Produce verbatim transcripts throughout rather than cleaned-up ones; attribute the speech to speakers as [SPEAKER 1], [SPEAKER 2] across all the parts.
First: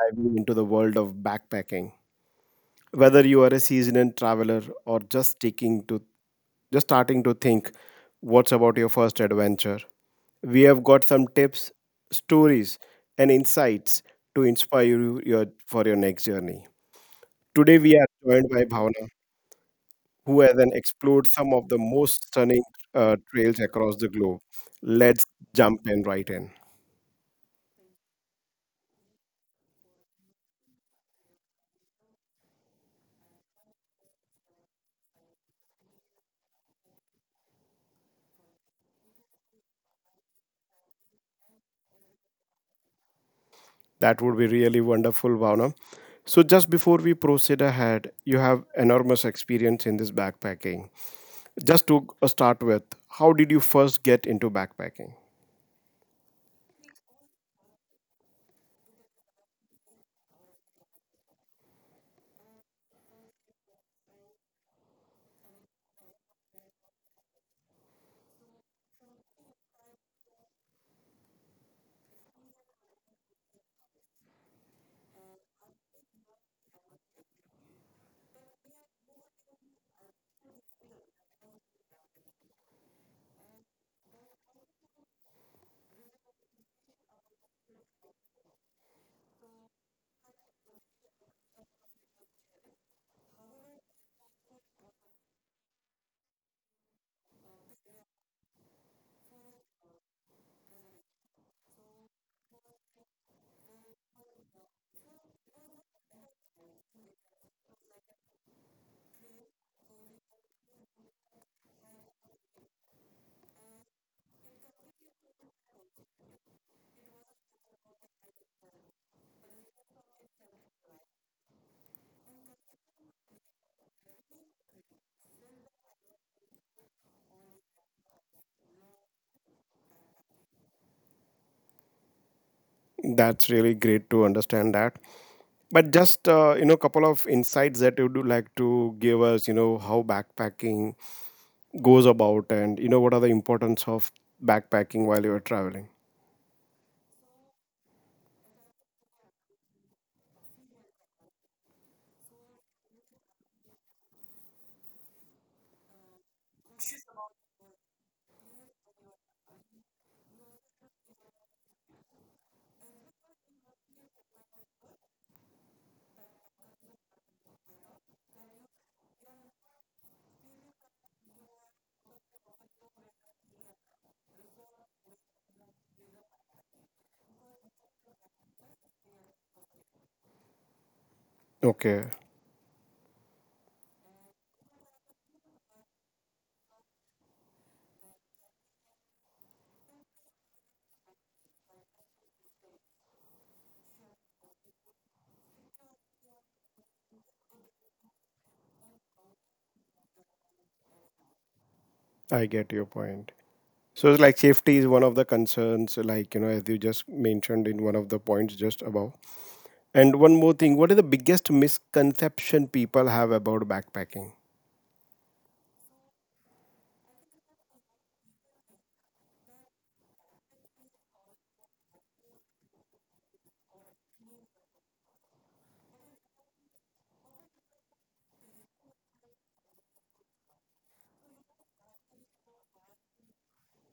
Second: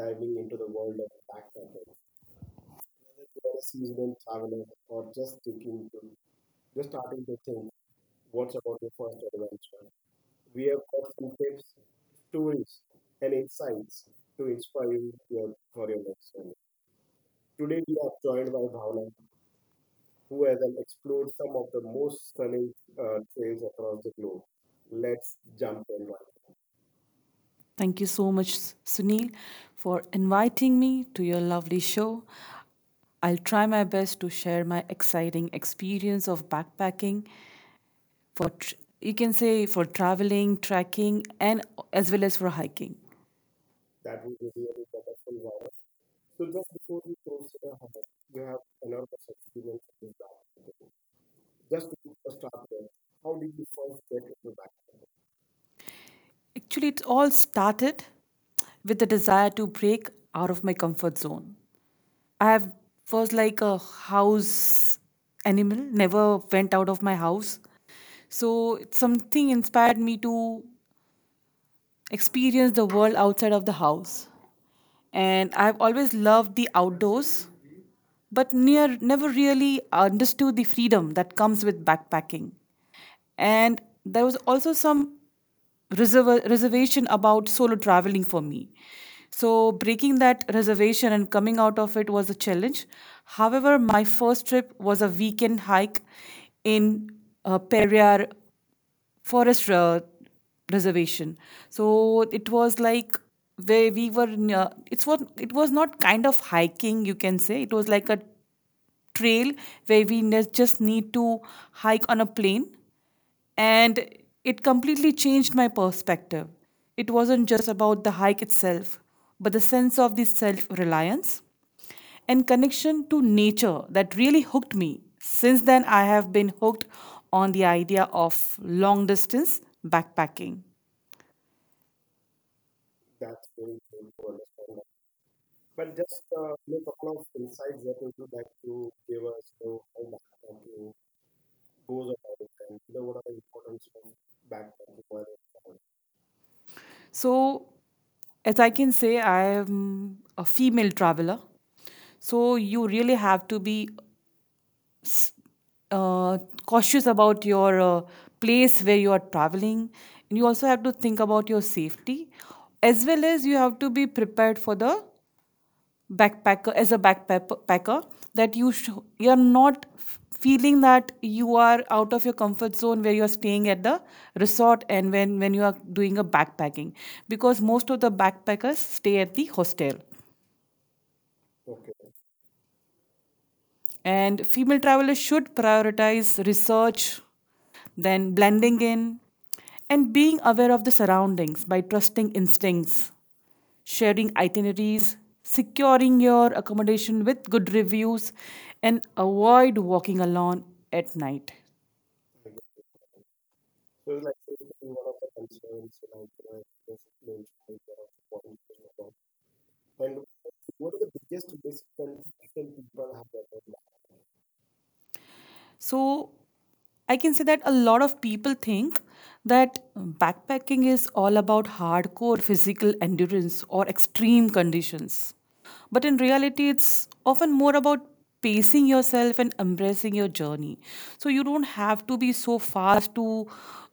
[SPEAKER 1] diving into the world of backpacking. Whether you are a seasoned traveler or just taking to just starting to think, what's about your first adventure? We have got some tips, stories, and insights to inspire you your, for your next journey. Today we are joined by Bhavna, who has then explored some of the most stunning uh, trails across the globe. Let's jump in right in.
[SPEAKER 2] Thank you so much, Sunil, for inviting me to your lovely show. I'll try my best to share my exciting experience of backpacking for tr- you can say for traveling, trekking, and as well as for hiking.
[SPEAKER 1] That would be really wonderful, Bhavna. So, just before we proceed ahead, you have enormous experience in this backpacking. Just to uh, start with, how did you first get into backpacking?
[SPEAKER 2] Actually, it all started with the desire to break out of my comfort zone. I have, was like a house animal, never went out of my house. So it's something inspired me to experience the world outside of the house. And I've always loved the outdoors, but near never really understood the freedom that comes with backpacking. And there was also some reserva- reservation about solo traveling for me. So, breaking that reservation and coming out of it was a challenge. However, my first trip was a weekend hike in uh, Periyar forest uh, reservation. So it was like where we were near, it's what it was not kind of hiking, you can say it was like a trail where we ne- just need to hike on a plane, and it completely changed my perspective. It wasn't just about the hike itself, but the sense of the self reliance and connection to nature that really hooked me. Since then, I have been hooked on the idea of long distance backpacking.
[SPEAKER 1] That's really great to understand that. But just uh, you know, couple of insights that you would like to give us. You know how backpacking goes about, and you know what are the importance of backpacking while you are traveling.
[SPEAKER 2] So, as I can say, I am a female traveler. So, you really have to be uh, cautious about your uh, place where you are traveling. And you also have to think about your safety, as well as you have to be prepared for the backpacker as a backpacker, that you sh- you are not f- feeling that you are out of your comfort zone, where you are staying at the resort. And when when you are doing a backpacking, because most of the backpackers stay at the hostel.
[SPEAKER 1] Okay,
[SPEAKER 2] And female travelers should prioritize research, then blending in, and being aware of the surroundings by trusting instincts, sharing itineraries, securing your accommodation with good reviews, and avoid walking alone at night.
[SPEAKER 1] I get your point. So it's like safety is one of the concerns, like you know, as you just mentioned in one of the points just above. And one more thing, what is the biggest misconception people have about backpacking?
[SPEAKER 2] So I can say that a lot of people think that backpacking is all about hardcore physical endurance or extreme conditions. But in reality, it's often more about pacing yourself and embracing your journey. So you don't have to be so fast to,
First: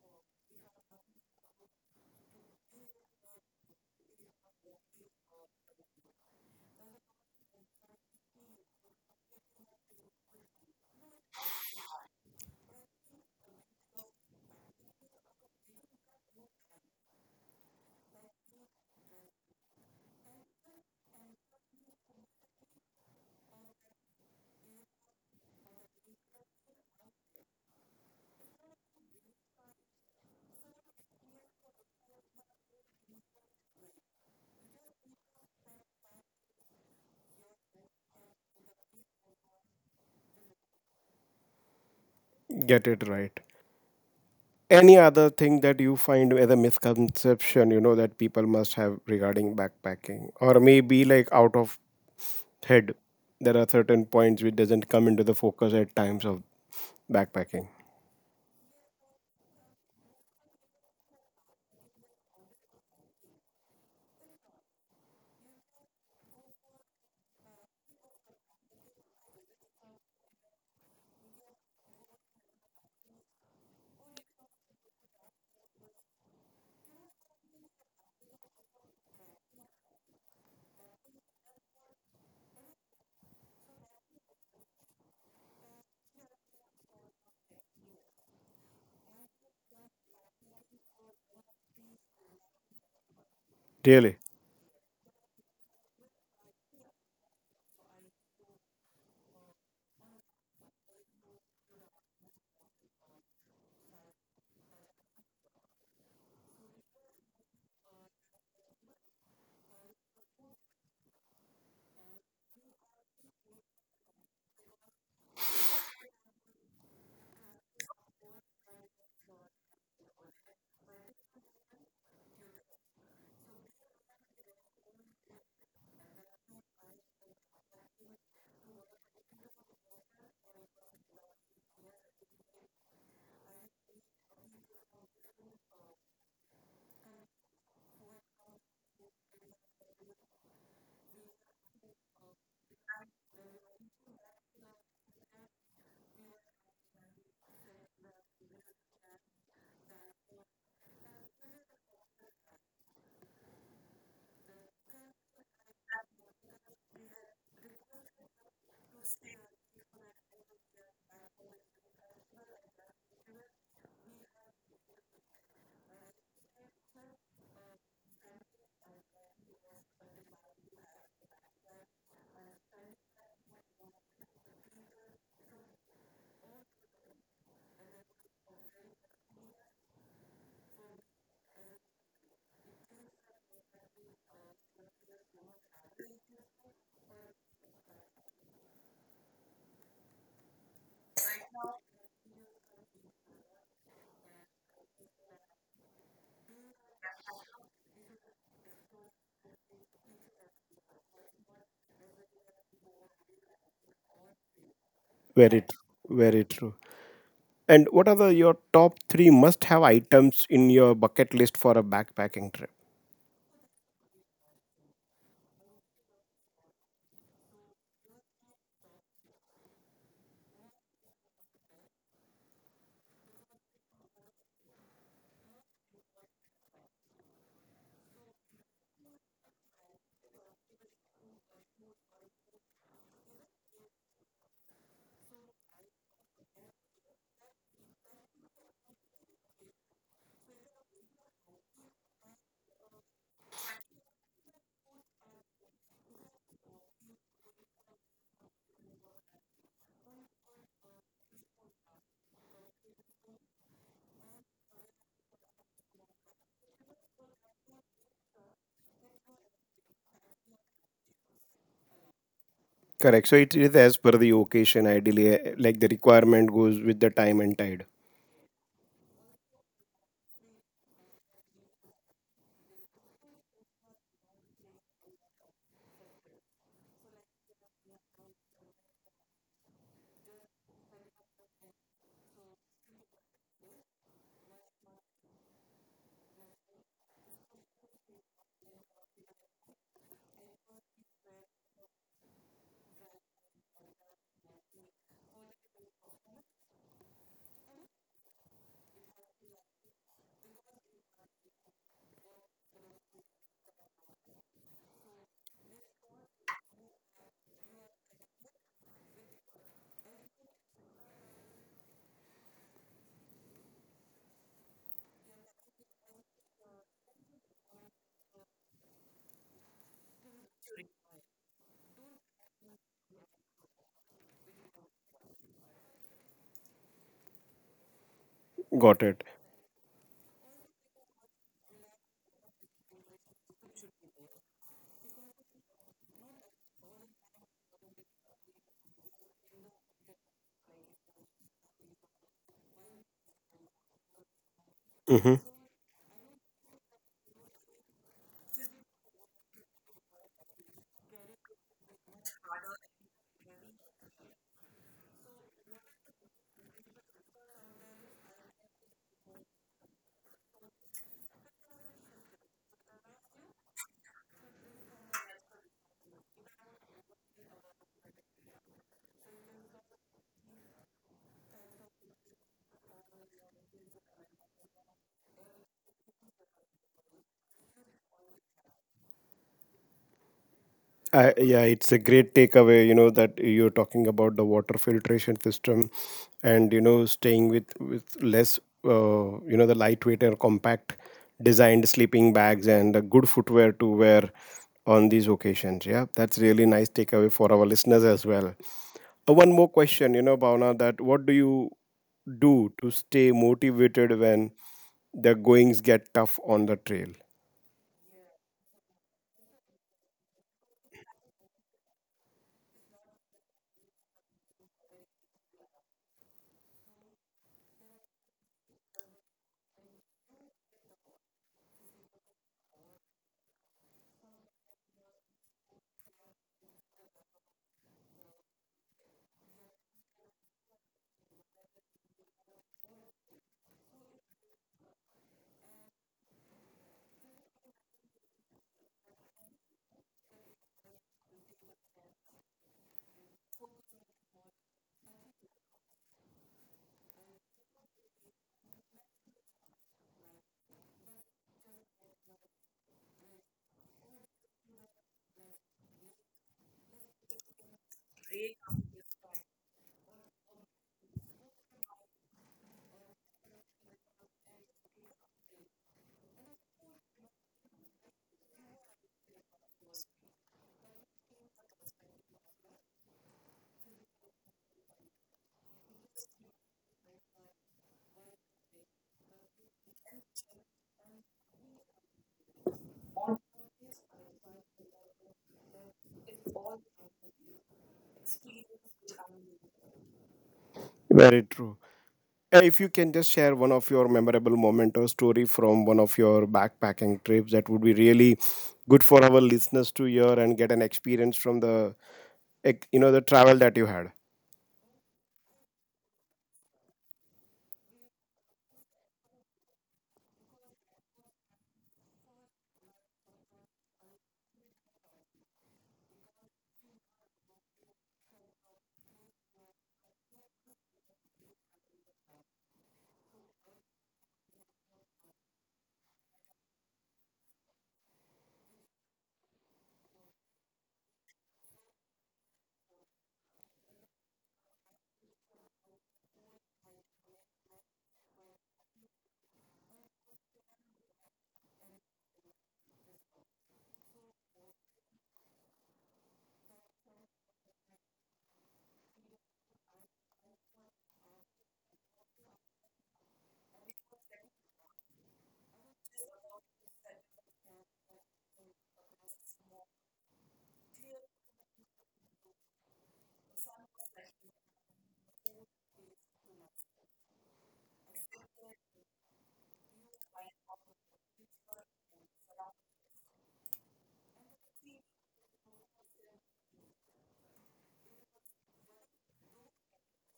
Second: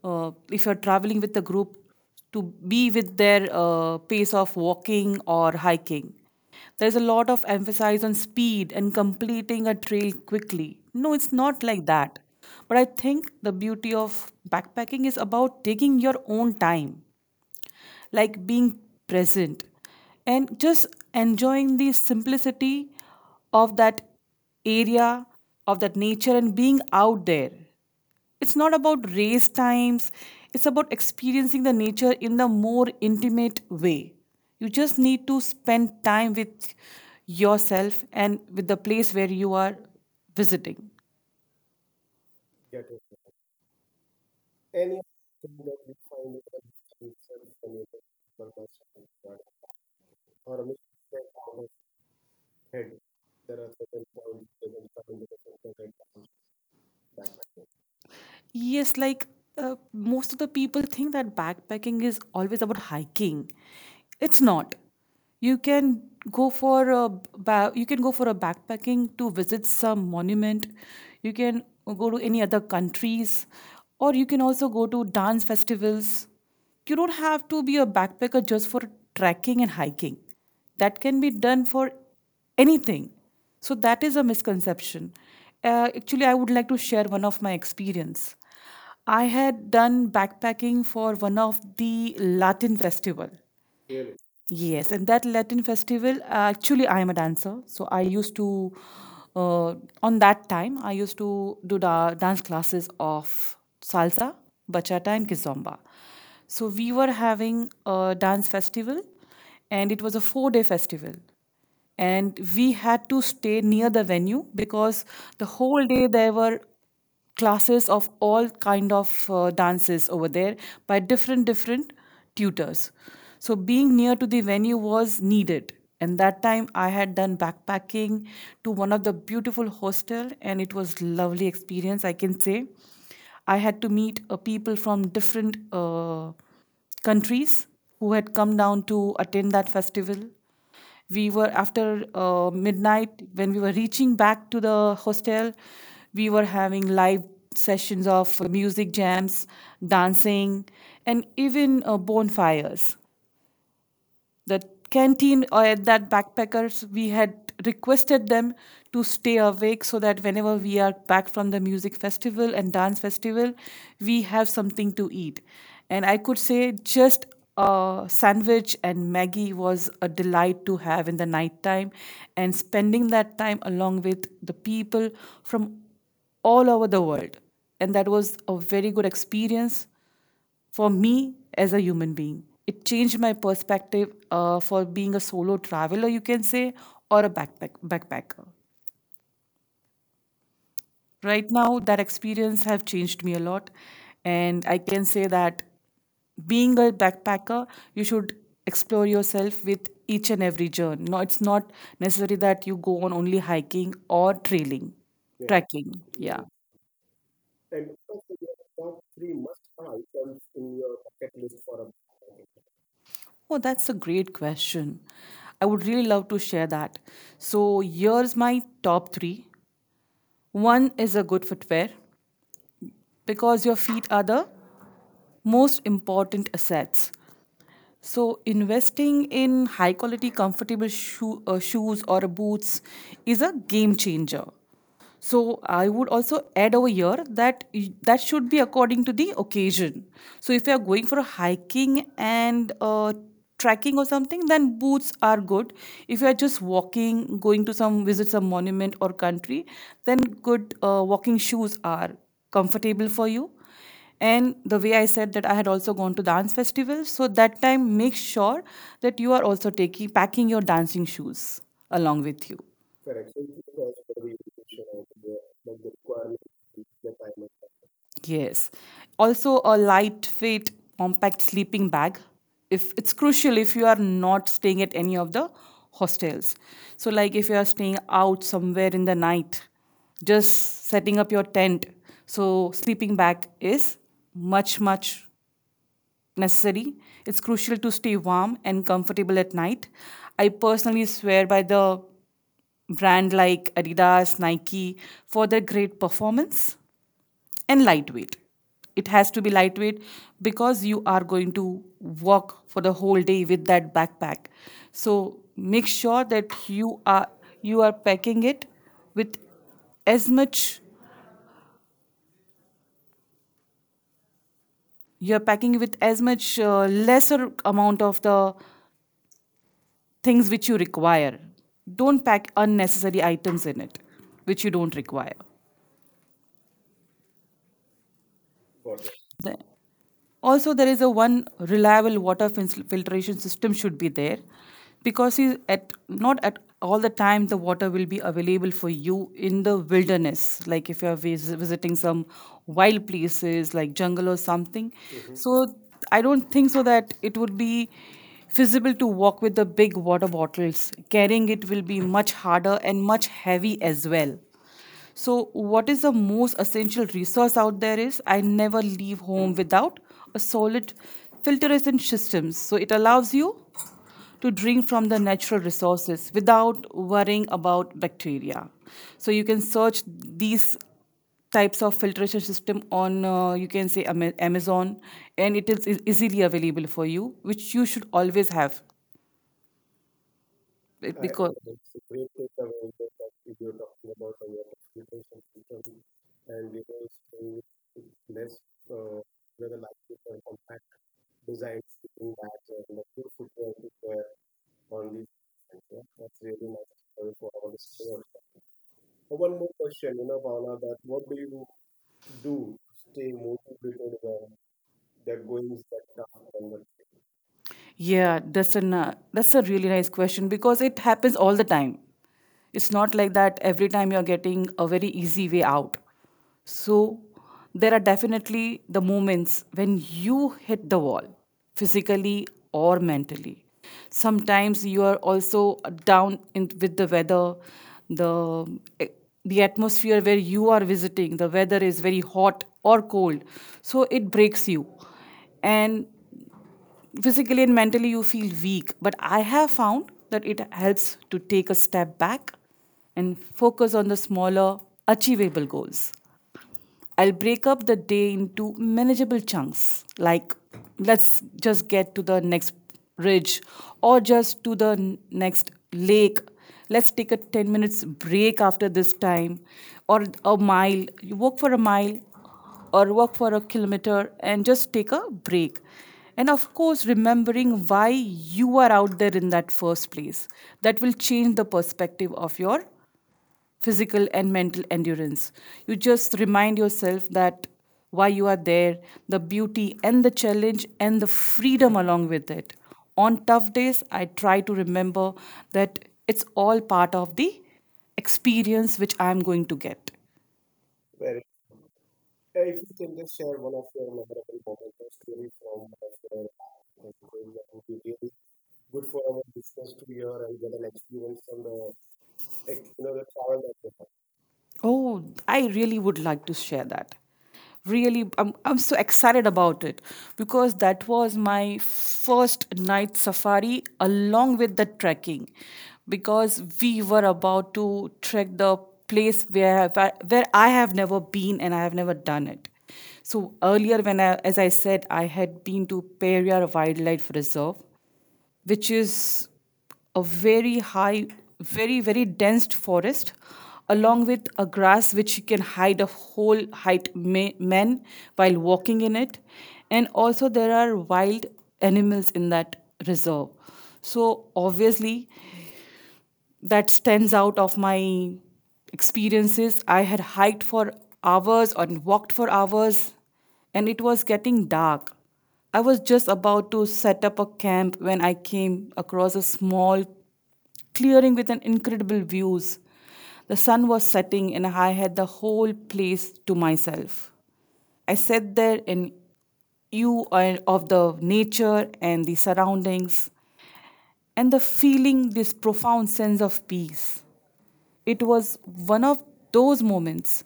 [SPEAKER 2] uh, if you're traveling with a group, to be with their uh, pace of walking or hiking. There's a lot of emphasis on speed and completing a trail quickly. No, it's not like that. But I think the beauty of backpacking is about taking your own time, like being present and just enjoying the simplicity of that area, of that nature, and being out there. It's not about race times, it's about experiencing the nature in the more intimate way. You just need to spend time with yourself and with the place where you are visiting.
[SPEAKER 1] Get it right. Any other thing that you find as a misconception, you know, that people must have regarding backpacking, or maybe like out of head, there are certain points which doesn't come into the focus at times of backpacking.
[SPEAKER 2] Yes, like uh, most of the people think that backpacking is always about hiking. It's not. You can go for a ba- you can go for a backpacking to visit some monument. You can go to any other countries, or you can also go to dance festivals. You don't have to be a backpacker just for trekking and hiking. That can be done for anything, so that is a misconception. Uh, actually i would like to share one of my experience. I had done backpacking for one of the Latin festival.
[SPEAKER 1] Really,
[SPEAKER 2] Yes, and that Latin festival, uh, actually, I am a dancer. So I used to, uh, on that time, I used to do da- dance classes of salsa, bachata, and kizomba. So we were having a dance festival, and it was a four day festival. And we had to stay near the venue, because the whole day there were classes of all kind of uh, dances over there by different different tutors. So being near to the venue was needed, and that time I had done backpacking to one of the beautiful hostel, and it was lovely experience, I can say. I had to meet uh, people from different uh, countries who had come down to attend that festival. We were after uh, midnight when we were reaching back to the hostel. We were having live sessions of music jams, dancing, and even uh, bonfires. The canteen or that backpackers, we had requested them to stay awake, so that whenever we are back from the music festival and dance festival, we have something to eat. And I could say just a sandwich and maggie was a delight to have in the night time. And spending that time along with the people from all over the world, and that was a very good experience for me as a human being. It changed my perspective uh, for being a solo traveler, you can say, or a backpack backpacker. Right now, that experience have changed me a lot, and I can say that being a backpacker, you should explore yourself with each and every journey. No, it's not necessary that you go on only hiking or trailing,
[SPEAKER 1] very, tr-
[SPEAKER 2] trekking. Yeah.
[SPEAKER 1] very true. And what are the your top three must-have items in your bucket list for a backpacking trip?
[SPEAKER 2] Oh, that's a great question. I would really love to share that. So here's my top three. One is a good footwear, because your feet are the most important assets. So, investing in high quality, comfortable shoe, uh, shoes or boots is a game changer. So I would also add over here that y- that should be according to the occasion. So if you are going for a hiking and uh, trekking or something, then boots are good. If you are just walking, going to some visit some monument or country, then good uh, walking shoes are comfortable for you. And the way I said that I had also gone to dance festivals, so that time make sure that you are also taking packing your dancing shoes along with you.
[SPEAKER 1] Correct. So it is as per the occasion, ideally, eh, like the requirement goes with the time and tide.
[SPEAKER 2] Yes. Also, a lightweight, compact sleeping bag. If it's crucial if you are not staying at any of the hostels. So, like if you are staying out somewhere in the night, just setting up your tent. So, sleeping bag is much, much necessary. It's crucial to stay warm and comfortable at night. I personally swear by the brand like Adidas, Nike for their great performance and lightweight. It has to be lightweight because you are going to walk for the whole day with that backpack. So make sure that you are you are packing it with as much you are packing with as much uh, lesser amount of the things which you require. Don't pack unnecessary items in it which you don't require.
[SPEAKER 1] Got it.
[SPEAKER 2] The- Also there is a one reliable water fil- filtration system should be there, because is at not at all the time the water will be available for you in the wilderness, like if you are vis- visiting some wild places like jungle or something.
[SPEAKER 1] Mm-hmm.
[SPEAKER 2] So I don't think so that it would be feasible to walk with the big water bottles, carrying it will be much harder and much heavy as well. So, what is the most essential resource out there is I never leave home without a solid filtration systems. So, it allows you to drink from the natural resources without worrying about bacteria. So, you can search these types of filtration system on uh, you can say Ama- amazon, and it is e- easily available for you, which you should always have. It-
[SPEAKER 1] Uh,
[SPEAKER 2] because
[SPEAKER 1] yeah, it's a great takeaway. You know that you're talking about the water filtration system, and you know staying with with less, uh, you know, the lightweight or compact designed sleeping bags and a good footwear to wear on these occasions. Yeah, that's really nice takeaway for our listeners as well. Uh, one more question, you know, Bhavna, that what do you do to stay motivated when the goings get tough on the trail?
[SPEAKER 2] Yeah, that's an uh, that's a really nice question, because it happens all the time. It's not like that every time you're getting a very easy way out. So there are definitely the moments when you hit the wall, physically or mentally. Sometimes you are also down in, with the weather, the the atmosphere where you are visiting, the weather is very hot or cold, so it breaks you, and physically and mentally you feel weak. But I have found that it helps to take a step back and focus on the smaller achievable goals. I'll break up the day into manageable chunks, like let's just get to the next ridge or just to the n- next lake. Let's take a ten minutes break after this time or a mile. You walk for a mile or walk for a kilometer and just take a break. And of course, remembering why you are out there in that first place. That will change the perspective of your physical and mental endurance. You just remind yourself that why you are there, the beauty and the challenge and the freedom along with it. On tough days, I try to remember that it's all part of the experience which I'm going to get.
[SPEAKER 1] Very true. Uh, If you can just share one of your memorable moment or story from one of your backpacking trips, that would be really good for our listeners to hear and get an experience from the, ex- you know, the travel that you
[SPEAKER 2] Oh, I really would like to share that. Really, I'm, I'm so excited about it, because that was my first night safari along with the trekking, because we were about to trek the place where I- where I have never been and I have never done it. So earlier when I as I said I had been to Periyar Wildlife Reserve which is a very high, very, very dense forest, along with a grass which can hide a whole height ma- man while walking in it. And also, there are wild animals in that reserve. So, obviously, that stands out of my experiences. I had hiked for hours and walked for hours, and it was getting dark. I was just about to set up a camp when I came across a small clearing with an incredible views. The sun was setting and I had the whole place to myself. I sat there in you of the nature and the surroundings and the feeling this profound sense of peace, it was one of those moments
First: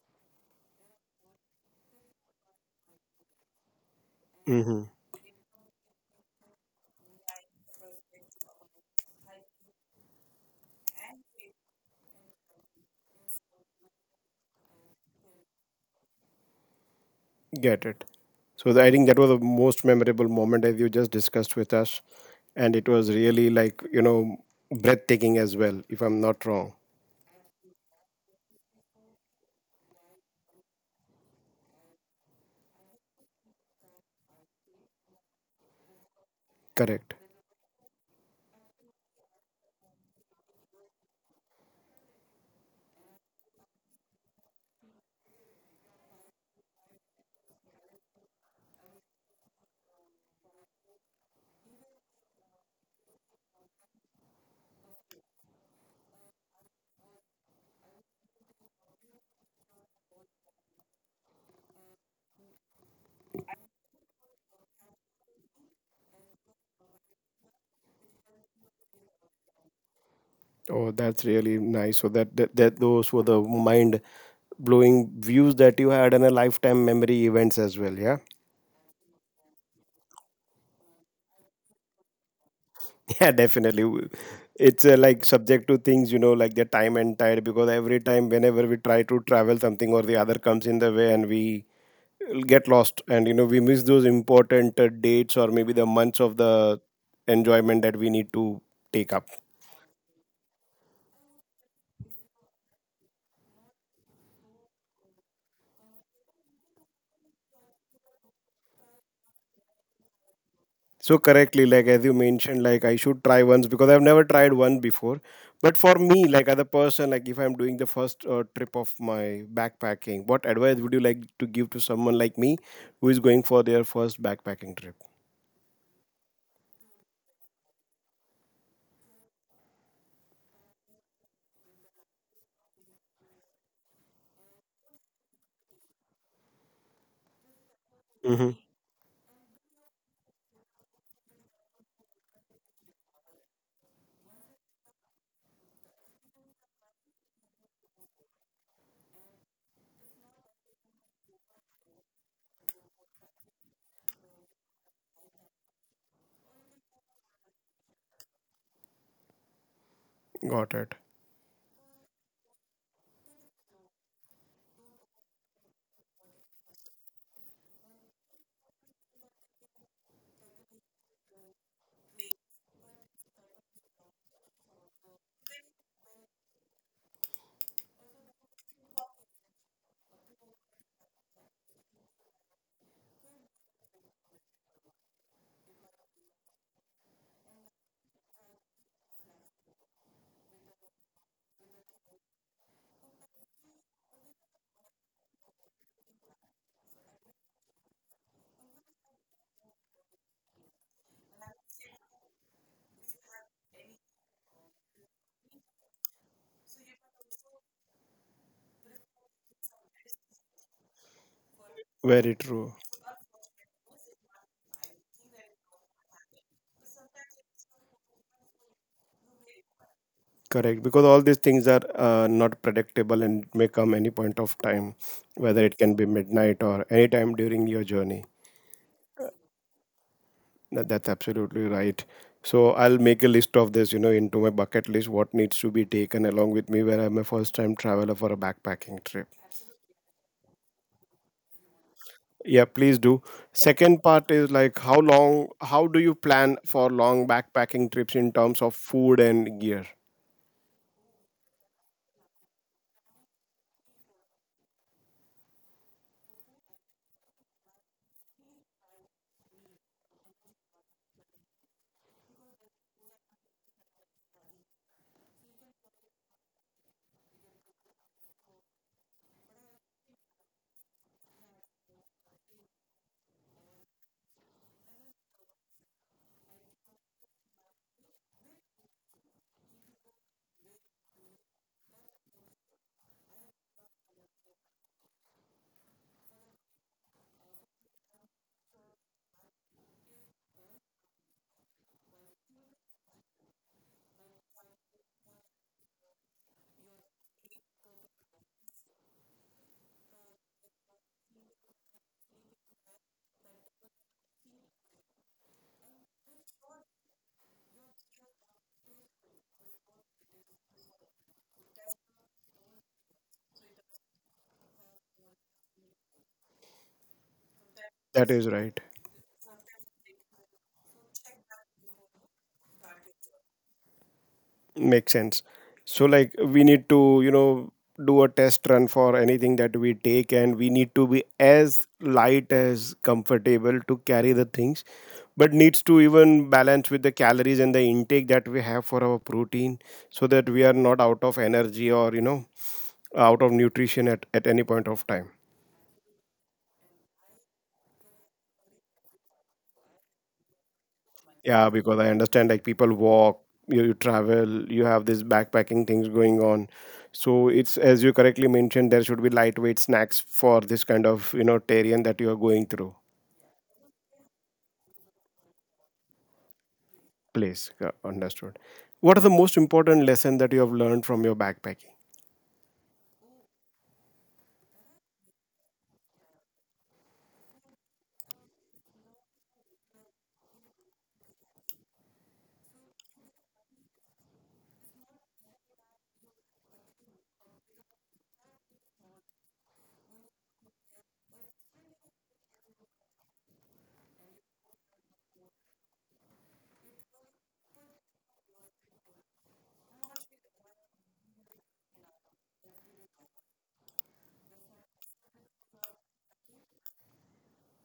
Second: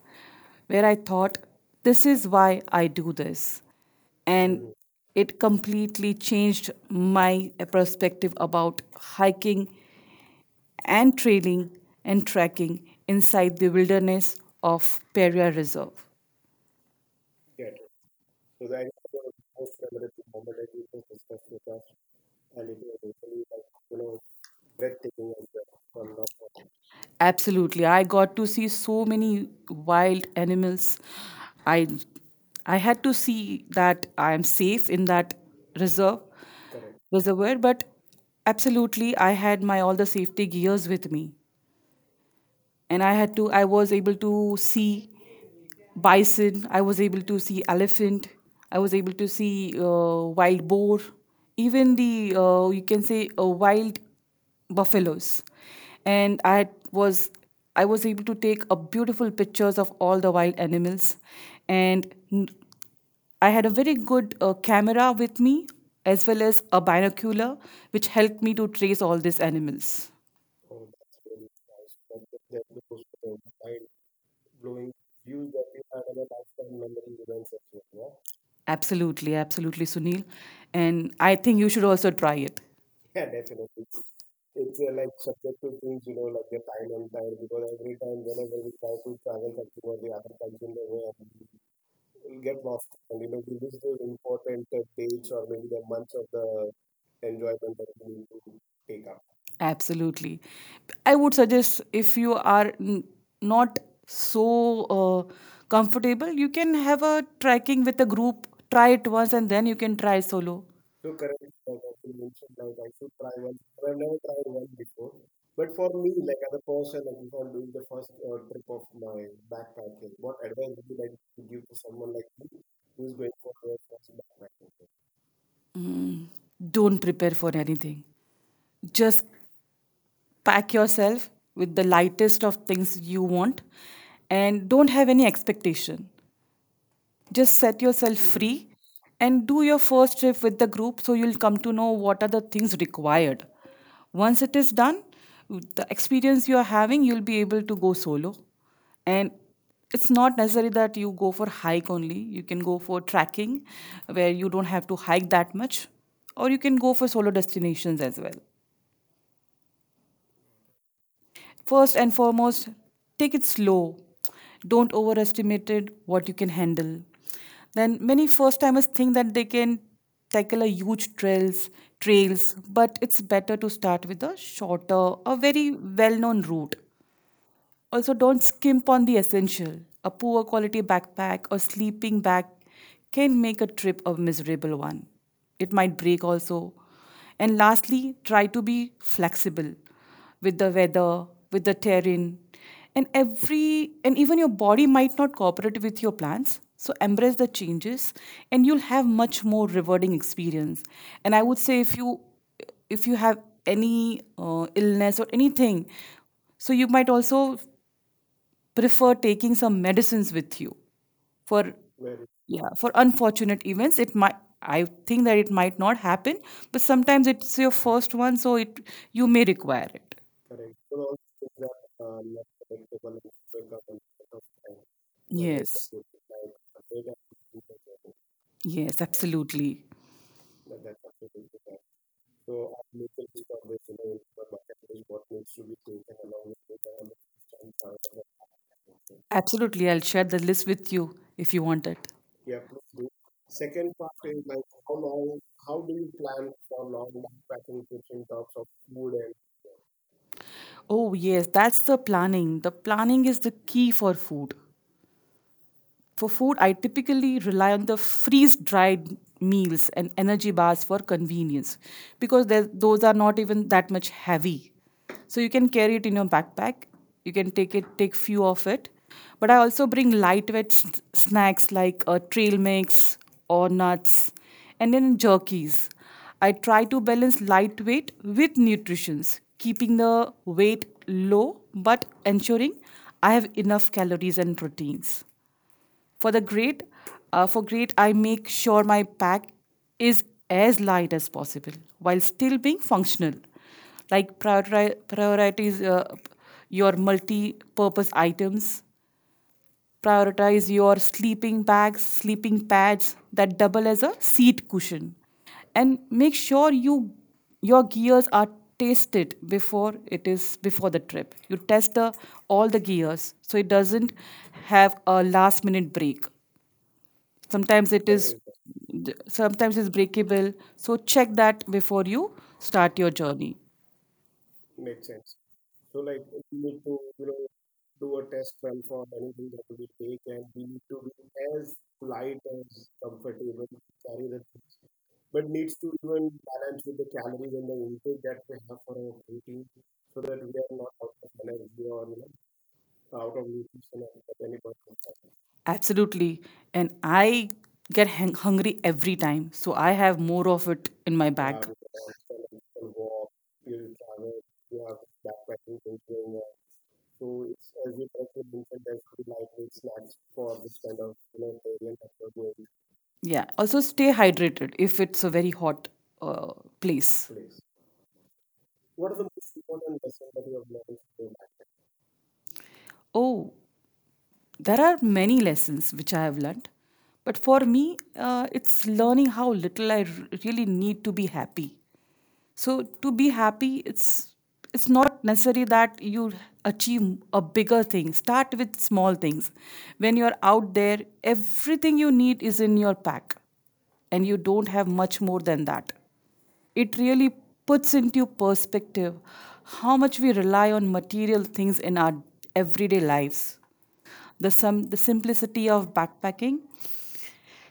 [SPEAKER 2] where I thought, this is why I do this. And
[SPEAKER 1] had.
[SPEAKER 2] it completely changed my perspective about hiking and trailing and trekking inside the wilderness of Peria Reserve.
[SPEAKER 1] Get it. So the- I think that was the most memorable moment as you just discussed with us, and it was really like you know breathtaking as well, if I'm not wrong.
[SPEAKER 2] Absolutely. I got to see so many wild animals. I I had to see that I am safe in that reserve.
[SPEAKER 1] Correct.
[SPEAKER 2] Was aware but absolutely I had my all the safety gears with me, and i had to I was able to see bison, I was able to see elephant, I was able to see uh, wild boar, even the uh, you can say uh, wild buffaloes, and i was I was able to take a beautiful pictures of all the wild animals, and I had a very good uh, camera with me, as well as a binocular, which helped me to trace all these animals.
[SPEAKER 1] Oh, that's really nice. So that that, that those were the mind blowing views that you had and a lifetime memory events as well. Yeah.
[SPEAKER 2] Absolutely, absolutely, Sunil. And I think you should also try it.
[SPEAKER 1] Yeah, definitely. It's uh, like subject to things, you know, like the time and tide, because every time, whenever we try to travel, something or the other comes in the way and we uh, get lost. And, you know, we miss those important uh, dates or maybe the months of the enjoyment that we need to take up.
[SPEAKER 2] Absolutely. I would suggest if you are n- not so uh, comfortable, you can have a trekking with a group, try it once, and then you can try solo.
[SPEAKER 1] So correctly, like as you mentioned, like I should try once because I've never tried one before. But for me, like other person, like if I'm doing the first uh, trip of my backpacking, what advice would you like to give to someone like me who is going for their first backpacking trip?
[SPEAKER 2] Mm, don't prepare for anything. Just pack yourself with the lightest of things you want and don't have any expectation, just set yourself
[SPEAKER 1] Mm-hmm.
[SPEAKER 2] free and do your first trip with the group, so you'll come to know what are the things required. Once it is done, the experience you are having, you'll be able to go solo. And it's not necessary that you go for hike only, you can go for trekking where you don't have to hike that much, or you can go for solo destinations as well.
[SPEAKER 1] Got it.
[SPEAKER 2] First and foremost, take it slow. Don't overestimate it, what you can handle. Then many first timers think that they can tackle a huge trails, trails, but it's better to start with a shorter, a very well-known route. Also, don't skimp on the essential. A poor quality backpack or sleeping bag can make a trip a miserable one. It might break also. And lastly, try to be flexible with the weather, with the terrain, and every and even your body might not cooperate with your plans. So embrace the changes, and you'll have much more rewarding experience. And I would say if you if you have any uh, illness or anything, so you might also prefer taking some medicines with you for,
[SPEAKER 1] Very true.
[SPEAKER 2] yeah, for unfortunate events, it might, I think that it might not happen, but sometimes it's your first one, so it, you may require it.
[SPEAKER 1] Correct. Because all these things are uh, not predictable and may come any point of time, whether it can
[SPEAKER 2] Yes,
[SPEAKER 1] be midnight or any time during your journey.
[SPEAKER 2] yes, absolutely.
[SPEAKER 1] That, that's absolutely right. So I'll make a list of this, you know, into my bucket list, what needs to be taken along with me where I'm a first time traveler for a backpacking trip.
[SPEAKER 2] Absolutely, I'll share the list with you if you want it.
[SPEAKER 1] Yeah, please do. Second part is like how long, how do you plan for long backpacking trips in terms of food and gear?
[SPEAKER 2] Oh yes, that's the planning, the planning is the key for food. For food, I typically rely on the freeze dried meals and energy bars for convenience because there- those are not even that much heavy. So you can carry it in your backpack. You can take it, take few of it. But I also bring lightweight s- snacks like uh, trail mix or nuts, and then jerkies. I try to balance lightweight with nutrition, keeping the weight low but ensuring I have enough calories and proteins. For the great, uh, for great, I make sure my pack is as light as possible while still being functional. Like prioritize, prioritize uh, your multi-purpose items. Prioritize your sleeping bags, sleeping pads that double as a seat cushion, and make sure you your gears are tested before it is before the trip. You test the, all the gears so it doesn't have a last minute break. Sometimes it is
[SPEAKER 1] That is right.
[SPEAKER 2] right. Sometimes it's breakable, so check that before you start your journey.
[SPEAKER 1] Makes sense. So, like, we need to, you know, do a test run for anything that we take, and we need to be as light as comfortable to carry the things, but needs to even balance with the calories and the intake that we have for our protein so that we are not out of energy or, you know, out of nutrition at, at any point of time.
[SPEAKER 2] Absolutely. And I get hung- hungry every time, so I have more of it in my, yeah,
[SPEAKER 1] Yeah,
[SPEAKER 2] bag.
[SPEAKER 1] because I understand like people walk, you, you travel, you have this backpacking things going on. So it's as you correctly mentioned, there should be lightweight snacks for this kind of you know terrain that you are going through.
[SPEAKER 2] Yeah, also stay hydrated if it's a very hot uh, place.
[SPEAKER 1] Place. Yeah, understood. What are the most important lesson that you have learned from your backpacking?
[SPEAKER 2] Oh, there are many lessons which I have learned, but for me, uh, it's learning how little I r- really need to be happy. So to be happy, it's it's not necessary that you achieve a bigger thing. Start with small things. When you're out there, everything you need is in your pack, and you don't have much more than that. It really puts into perspective how much we rely on material things in our everyday lives. The, sim- the simplicity of backpacking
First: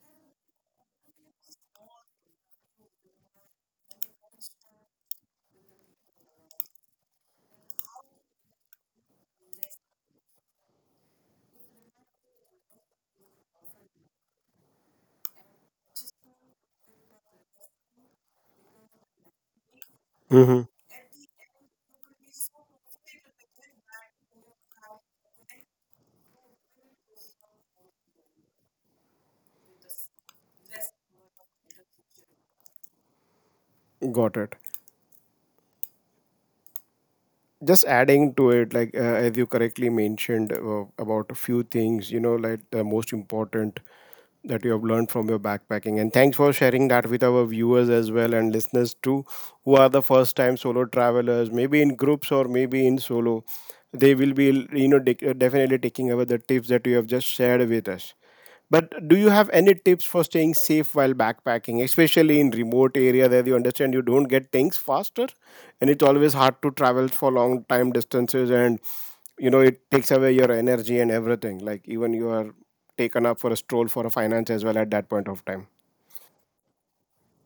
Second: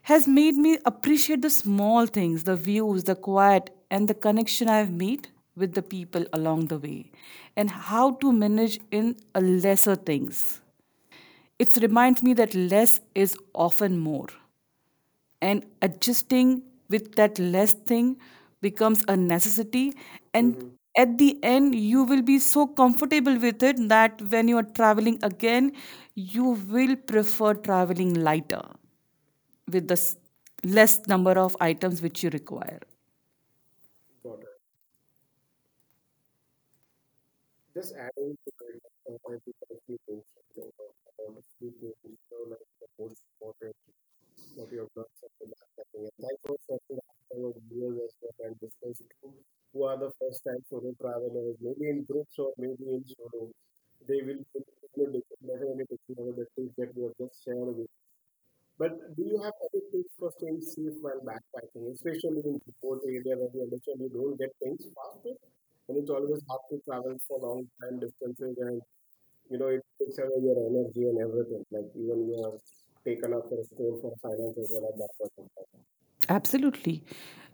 [SPEAKER 2] has made me appreciate the small things, the views, the quiet, and the connection I've made with the people along the way, and how to manage in a lesser things. It reminds me that less is often more, and adjusting with that less thing becomes a necessity. And hmm,
[SPEAKER 1] Hmm.
[SPEAKER 2] at the end you will be so comfortable with it that when you are traveling again, you will prefer traveling lighter with the s- less number of items which you require.
[SPEAKER 1] Got it. Just adding to it like uh, as you correctly mentioned uh, about a few things you know like the most important that you have learned from your backpacking, and thanks for sharing that with our viewers as well and listeners too who are the first time solo travelers maybe in groups or maybe in solo. They will be, you know, dec- definitely taking over the tips that you have just shared with us. But do you have any tips for staying safe while backpacking, especially in remote area that you understand you don't get things faster, and it's always hard to travel for long time distances, and you know it takes away your energy and everything. Like even you are taken up for a stroll for a finance as well at that point of time.
[SPEAKER 2] Absolutely.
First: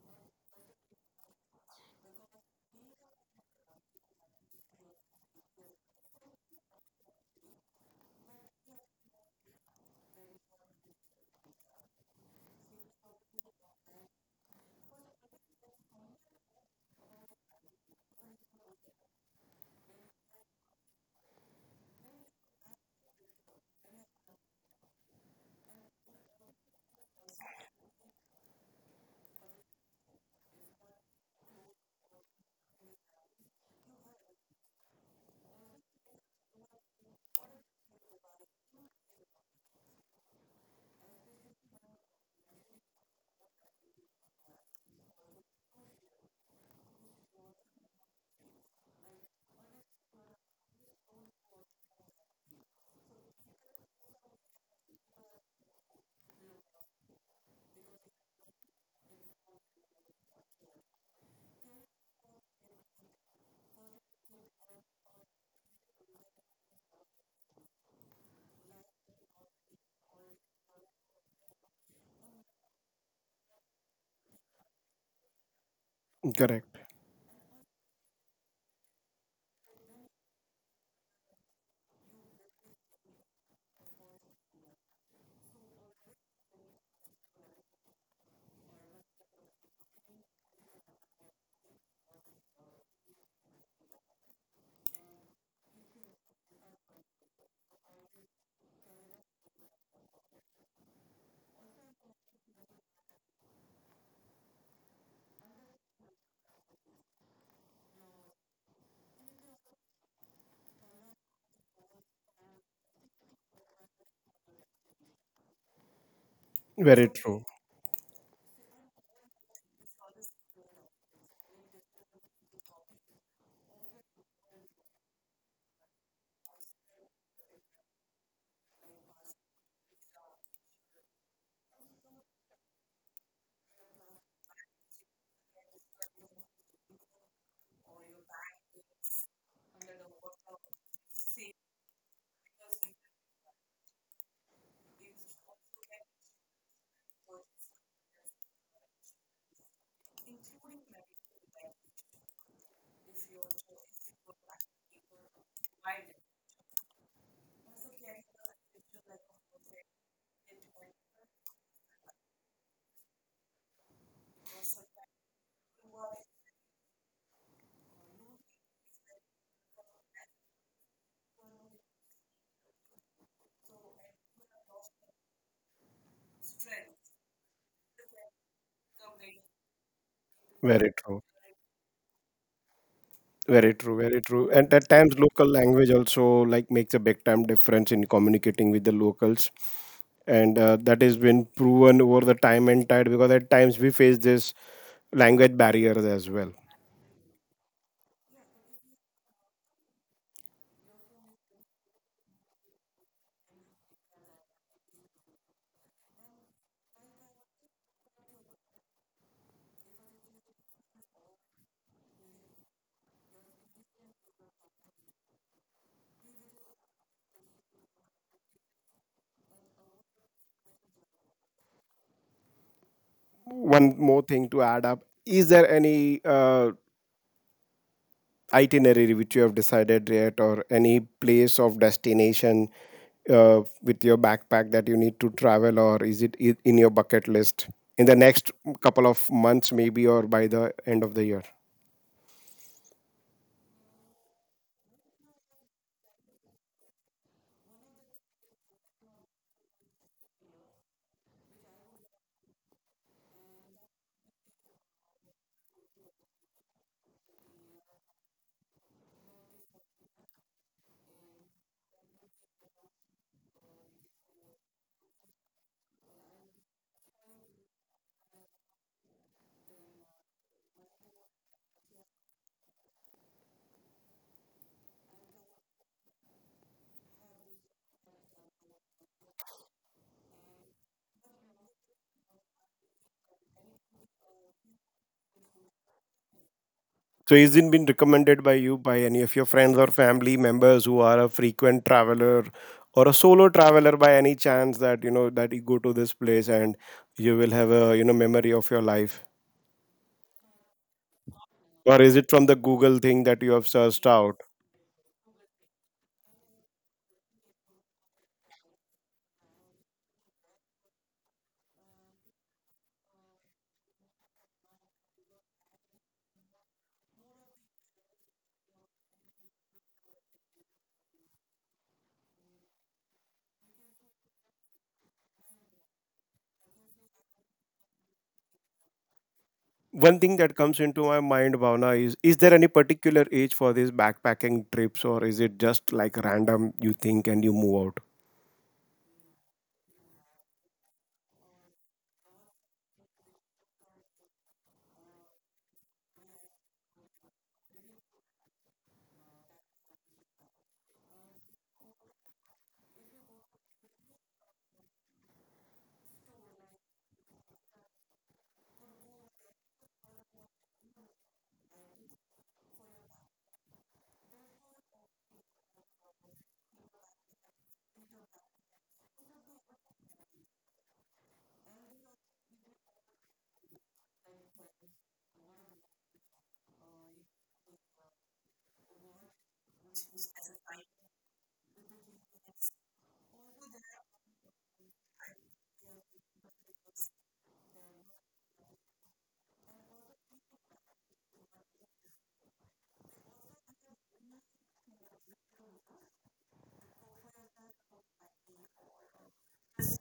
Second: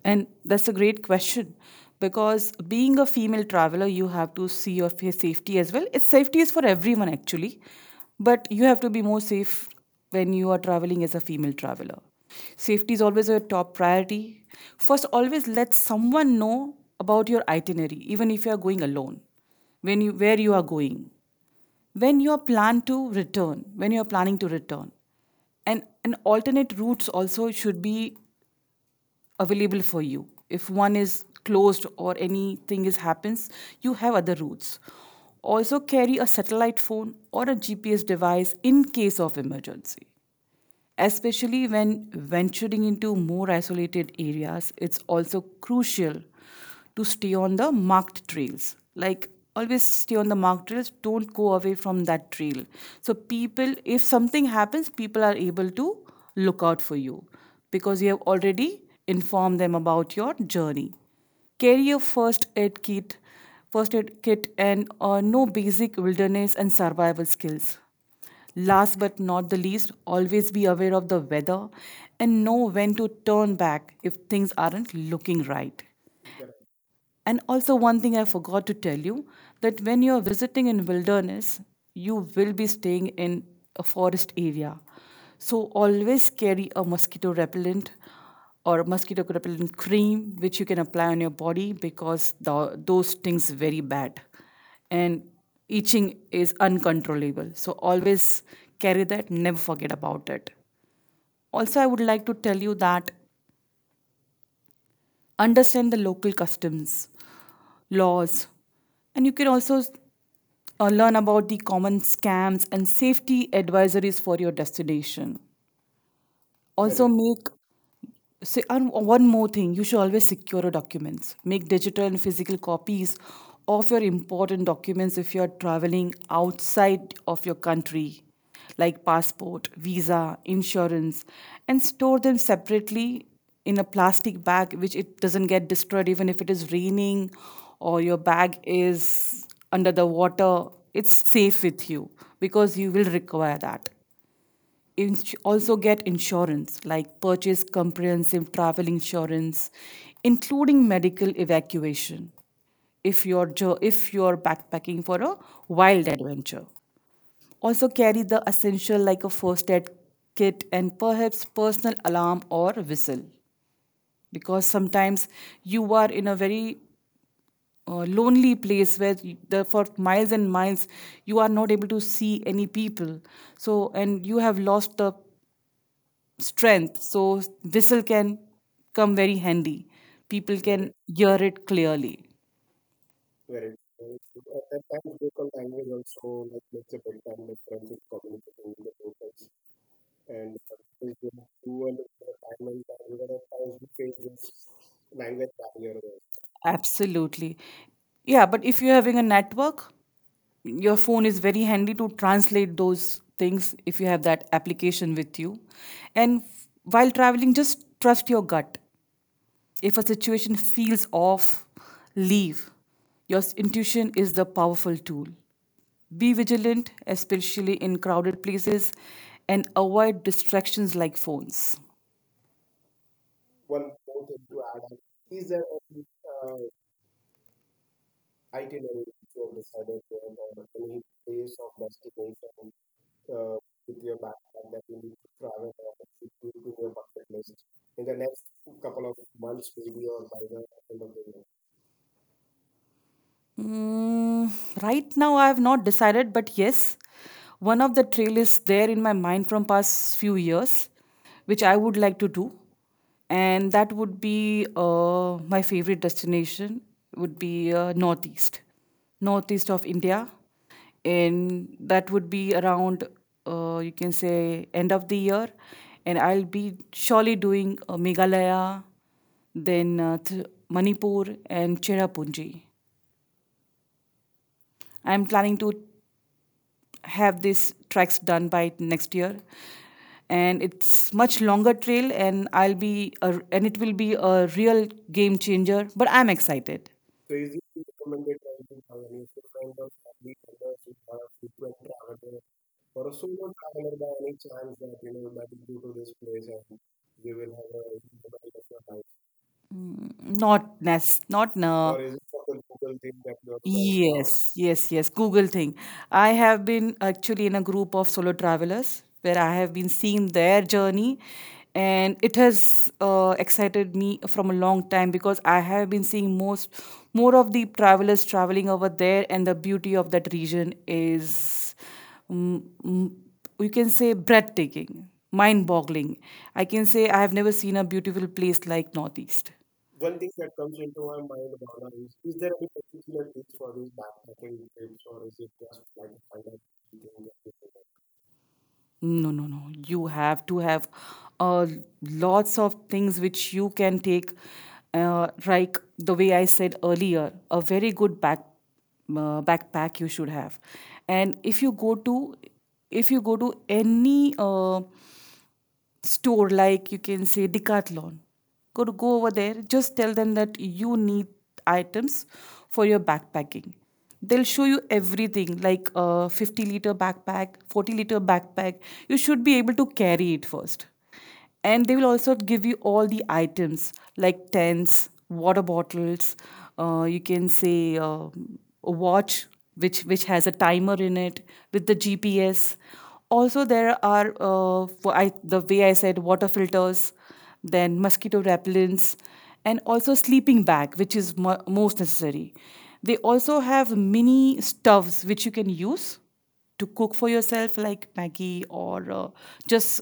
[SPEAKER 2] And that's a great question because being a female traveler, you have to see of your safety as well. It's safety is for everyone actually, but you have to be more safe when you are traveling as a female traveler. Safety is always your top priority. First, always let someone know about your itinerary, even if you are going alone, when you where you are going, when you are plan to return, when you are planning to return, and an alternate routes also should be available for you. If one is closed or anything is happens, you have other routes. Also carry a satellite phone or a G P S device in case of emergency. Especially when venturing into more isolated areas, it's also crucial to stay on the marked trails. Like, always stay on the marked trails, don't go away from that trail. So people, if something happens, people are able to look out for you because you have already informed them about your journey. Carry a first aid kit, first aid kit, and uh, know basic wilderness and survival skills. Last but not the least, always be aware of the weather and know when to turn back if things aren't looking right.
[SPEAKER 1] Correct.
[SPEAKER 2] And also, one thing I forgot to tell you that when you're visiting in wilderness, you will be staying in a forest area. So, always carry a mosquito repellent or mosquito repellent cream which you can apply on your body because the, those stings very bad and itching is uncontrollable. So, always carry that, never forget about it. Also, I would like to tell you that understand the local customs, laws, and you can also uh, learn about the common scams and safety advisories for your destination. Also,
[SPEAKER 1] Very
[SPEAKER 2] correct,
[SPEAKER 1] true.
[SPEAKER 2] make so, and one more thing, you should always secure your documents. Make digital and physical copies of your important documents if you're traveling outside of your country, like passport, visa, insurance, and store them separately in a plastic bag, which it doesn't get destroyed even if it is raining or your bag is under the water. It's safe with you because you will require that. Ins- also get insurance, like purchase comprehensive travel insurance including medical evacuation if you're jo- if you're backpacking for a wild adventure. Also carry the essential like a first aid kit and perhaps personal alarm or whistle because sometimes you are in a very uh, lonely place where you- the, for miles and miles you are not able to see any people, so, and you have lost the strength, so whistle can come very handy, people can
[SPEAKER 1] Very true.
[SPEAKER 2] hear it clearly.
[SPEAKER 1] Very true, very true. And at times, local language also like makes a big time difference in communicating with the locals, and uh, that has been proven over the time and tide because at times we face this language barriers as well.
[SPEAKER 2] Absolutely. Yeah, but if you're having a network, your phone is very handy to translate those things if you have that application with you. And f- while traveling, just trust your gut, if a situation feels off, leave. your s- intuition is the powerful tool. Be vigilant, especially in crowded places, and avoid distractions like phones.
[SPEAKER 1] One more thing to add up: is there any uh, itinerary which you have decided yet or any place of destination uh, with your backpack that you need to travel, or is it i- in your bucket list in the next couple of months maybe or by the end of the year?
[SPEAKER 2] Mm, right now, I have not decided, but yes, one of the trail is there in my mind from past few years, which I would like to do, and that would be uh, my favorite destination would be uh, northeast, northeast of India, and that would be around uh, you can say end of the year, and I'll be surely doing uh, Meghalaya, then uh, th- Manipur and Cherrapunji. I'm planning to have these tracks done by next year, and it's much longer trail, and I'll be a, and it will be a real game changer. But I'm excited.
[SPEAKER 1] So is it been recommended by you by any of your friends or family members who are a frequent traveler or a solo traveler by any chance that you know that you go to this place and you will have a you know memory of your life,
[SPEAKER 2] Mm, Not nes, not no.
[SPEAKER 1] or is it from the Google thing that you have searched out?
[SPEAKER 2] Yes, yes, yes. Google thing. I have been actually in a group of solo travelers where I have been seeing their journey, and it has uh, excited me from a long time because I have been seeing most more of the travelers traveling over there, and the beauty of that region is, mm, mm, you can say, breathtaking, mind-boggling. I can say I have never seen a beautiful place like Northeast.
[SPEAKER 1] One thing that comes into my mind, Bhavna, is is there any particular age for these backpacking trips or is it just like random you think and you move out?
[SPEAKER 2] No, no, no. You have to have uh, lots of things which you can take. Uh, like the way I said earlier, a very good back uh, backpack you should have. And if you go to if you go to any uh, store like you can say Decathlon. Go to go over there. Just tell them that you need items for your backpacking. They'll show you everything like a fifty liter backpack, forty liter backpack. You should be able to carry it first, and they will also give you all the items like tents, water bottles, uh, you can say uh, a watch which which has a timer in it with the GPS. Also there are, uh, for I, the way I said, water filters, then mosquito repellents, and also sleeping bag, which is mo- most necessary. They also have mini stoves which you can use to cook for yourself, like maggie, or uh, just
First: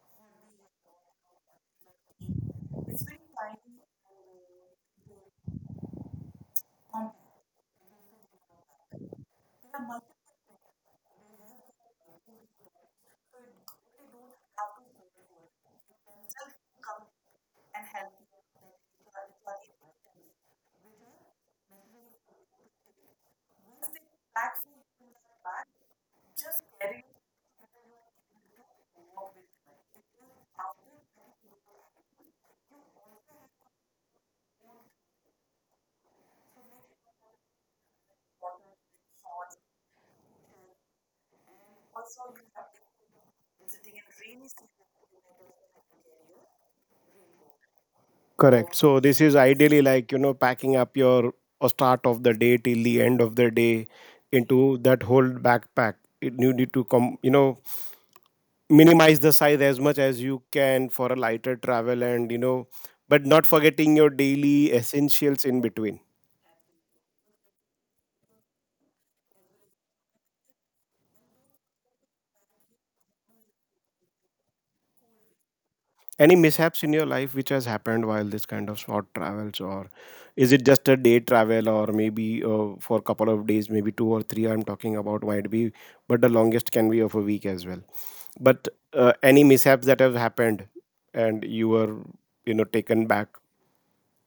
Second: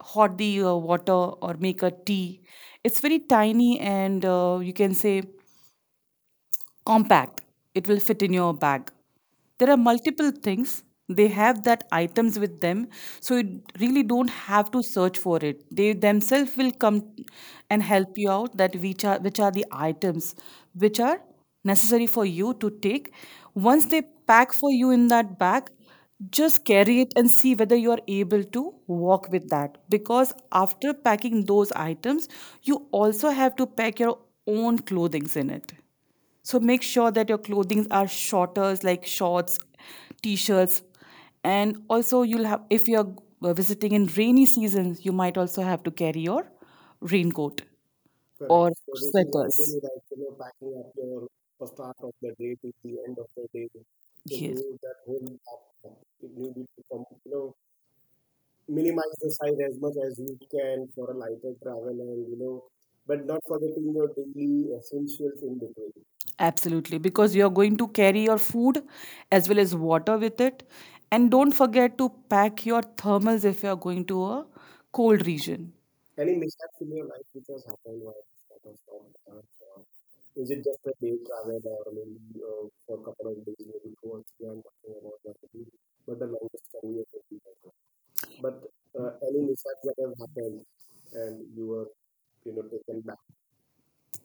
[SPEAKER 2] hot the uh, water or make a tea. It's very tiny and, uh, you can say, compact. It will fit in your bag. There are multiple things they have, that items with them, so you really don't have to search for it. They themselves will come and help you out that which are which are the items which are necessary for you to take. Once they pack for you in that bag, just carry it and see whether you are able to walk with that, because after packing those items you also have to pack your own clothings in it. So make sure that your clothings are shorter, like shorts, t-shirts, and also you'll have, if you're uh, visiting in rainy seasons, you might also have to carry your raincoat or
[SPEAKER 1] Correct. So this is
[SPEAKER 2] sweaters.
[SPEAKER 1] ideally like, you know, packing up your uh, start of the day till the end of the day
[SPEAKER 2] Yes,
[SPEAKER 1] into that whole backpack. It, you need to come, you know, minimize the size as much as you can for a lighter travel and, you know, but not forgetting your daily essentials in between.
[SPEAKER 2] absolutely, because you're going to carry your food as well as water with it, and don't forget to pack your thermals if you're going to a cold region.
[SPEAKER 1] Any mishaps in your life which has happened while this kind of short travels, or is it just a day travel, or maybe uh, for a couple of days, maybe two or three? I'm talking about might be, but the longest can be of a week as well. But uh, any mishaps that have happened, and you were, you know, taken back.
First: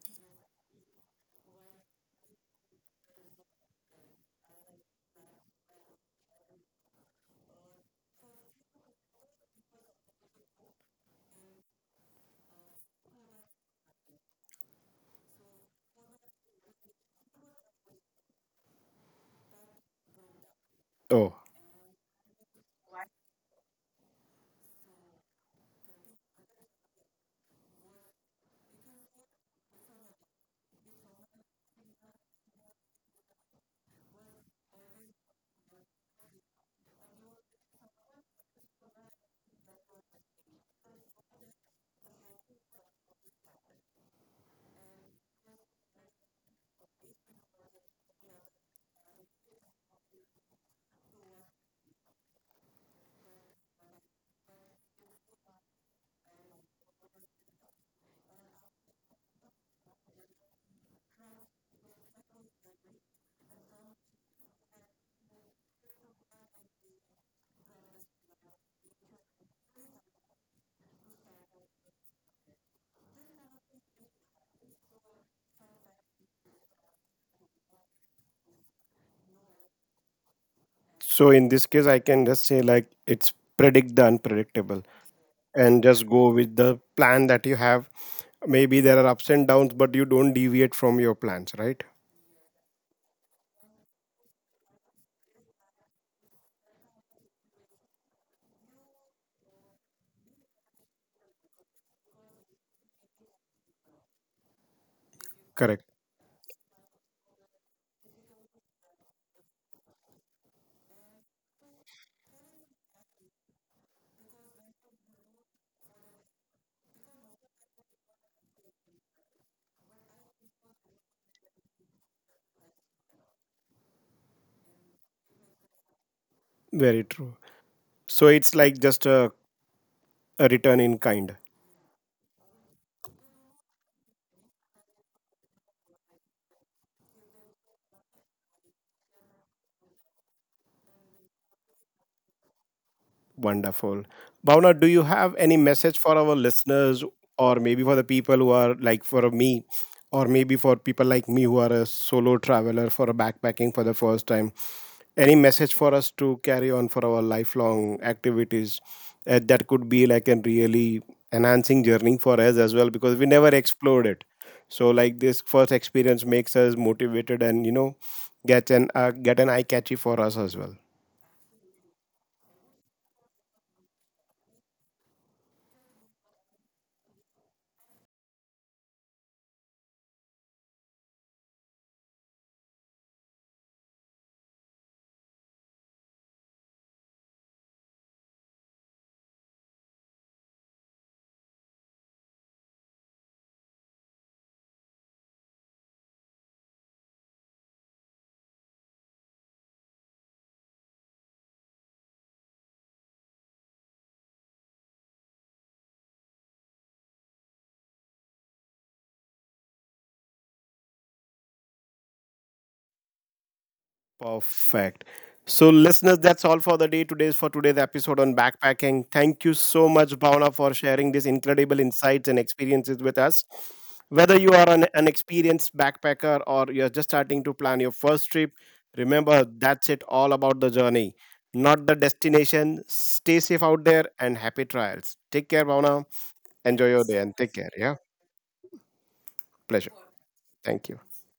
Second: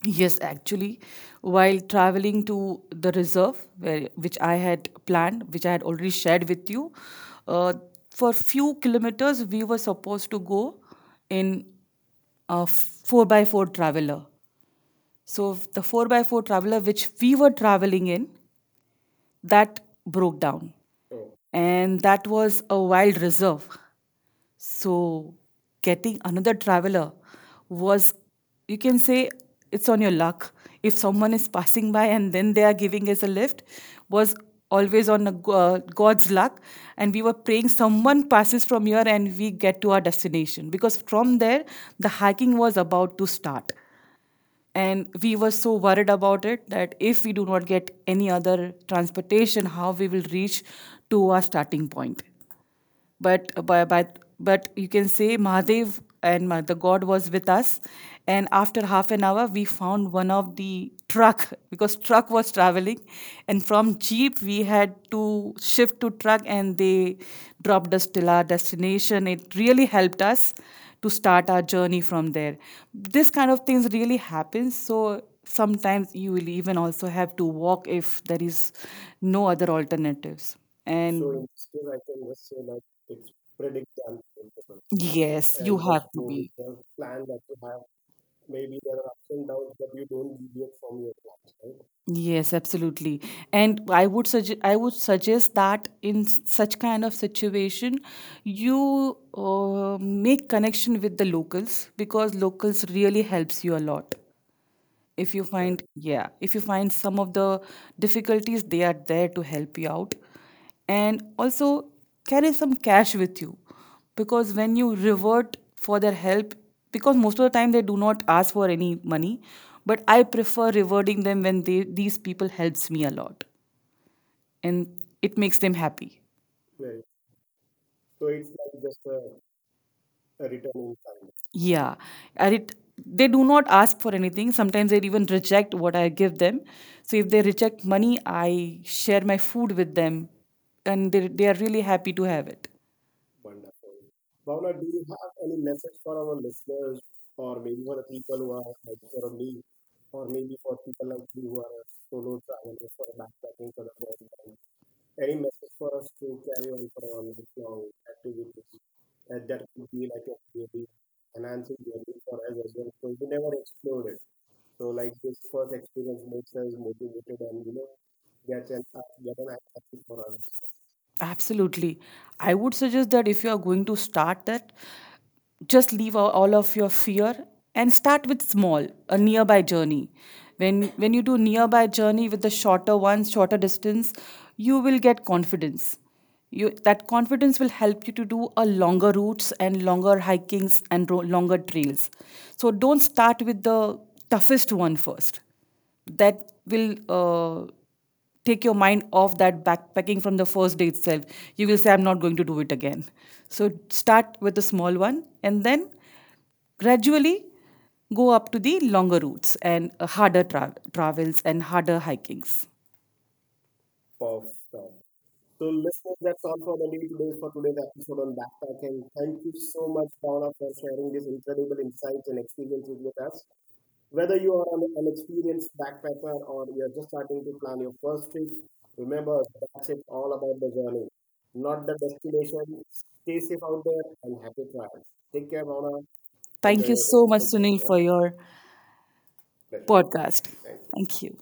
[SPEAKER 2] Yes, actually, while traveling to the reserve, where, which I had planned, which I had already shared with you, uh, for few kilometers we were supposed to go in a four by four traveler. So the four by four traveler which we were traveling in, that broke down,
[SPEAKER 1] Oh,
[SPEAKER 2] and that was a wild reserve. So, getting another traveler was, you can say, it's on your luck. If someone is passing by and then they are giving us a lift, was always on a go- uh, God's luck. And we were praying someone passes from here and we get to our destination. Because from there, the hiking was about to start. And we were so worried about it that if we do not get any other transportation, how we will reach to our starting point, but but but, but you can say Mahadev and Ma- the God was with us. And after half an hour, we found one of the truck, because truck was traveling, and from jeep we had to shift to truck, and they dropped us till our destination. It really helped us to start our journey from there. This kind of things really happens. So sometimes you will even also have to walk if there is no other alternatives.
[SPEAKER 1] so in
[SPEAKER 2] And
[SPEAKER 1] this case, I can just say like it's predict the unpredictable
[SPEAKER 2] yes, you
[SPEAKER 1] and just
[SPEAKER 2] have to
[SPEAKER 1] go
[SPEAKER 2] be.
[SPEAKER 1] with the plan that you have. Maybe there are ups and downs, but you don't deviate from your plans, right?
[SPEAKER 2] Yes, absolutely. And I would suggest I would suggest that in s- such kind of situation, you uh, make connection with the locals, because locals really helps you a lot. If you find,
[SPEAKER 1] Correct.
[SPEAKER 2] yeah, if you find some of the difficulties, they are there to help you out. And also carry some cash with you, because when you revert for their help, because most of the time they do not ask for any money, but I prefer rewarding them when they, these people helps me a lot, and it makes them happy.
[SPEAKER 1] Very true. So it's like just a, a return in kind.
[SPEAKER 2] Yeah, and it, they do not ask for anything. Sometimes they even reject what I give them. So if they reject money, I share my food with them, and they they are really happy to have it.
[SPEAKER 1] Wonderful. Bhavna, do you have any message for our listeners or maybe for the people who are like for me or maybe for people like me who are a solo traveler for a backpacking for the first time? Any message for us to carry on for our lifelong activities uh, that could be like a really enhancing journey for us as well because we never explored it. So like this first experience makes us motivated and you know get an uh, get an eye catchy for us as well.
[SPEAKER 2] Absolutely. I would suggest that if you are going to start that, just leave all all of your fear and start with small, a nearby journey. When when you do nearby journey with the shorter ones, shorter distance, you will get confidence. You That confidence will help you to do a longer routes and longer hikings and ro- longer trails. So don't start with the toughest one first, that will uh, take your mind off that backpacking from the first day itself. You will say, I'm not going to do it again. So start with a small one and then gradually go up to the longer routes and uh, harder tra- travels and harder hikings.
[SPEAKER 1] Perfect. So, listeners, that's all for the day. Today's for today's episode on backpacking. Thank you so much, Bhavna, for sharing these incredible insights and experiences with us. Whether you are an, an experienced backpacker or you're just starting to plan your first trip, remember that's it all about the journey, not the destination. Stay safe out there and happy trials. Take care, Bhavna.
[SPEAKER 2] Thank
[SPEAKER 1] Enjoy
[SPEAKER 2] you
[SPEAKER 1] your day
[SPEAKER 2] so
[SPEAKER 1] and
[SPEAKER 2] much,
[SPEAKER 1] take care.
[SPEAKER 2] Sunil, for
[SPEAKER 1] Yeah,
[SPEAKER 2] your
[SPEAKER 1] pleasure.
[SPEAKER 2] podcast.
[SPEAKER 1] Thank you.
[SPEAKER 2] Thank you.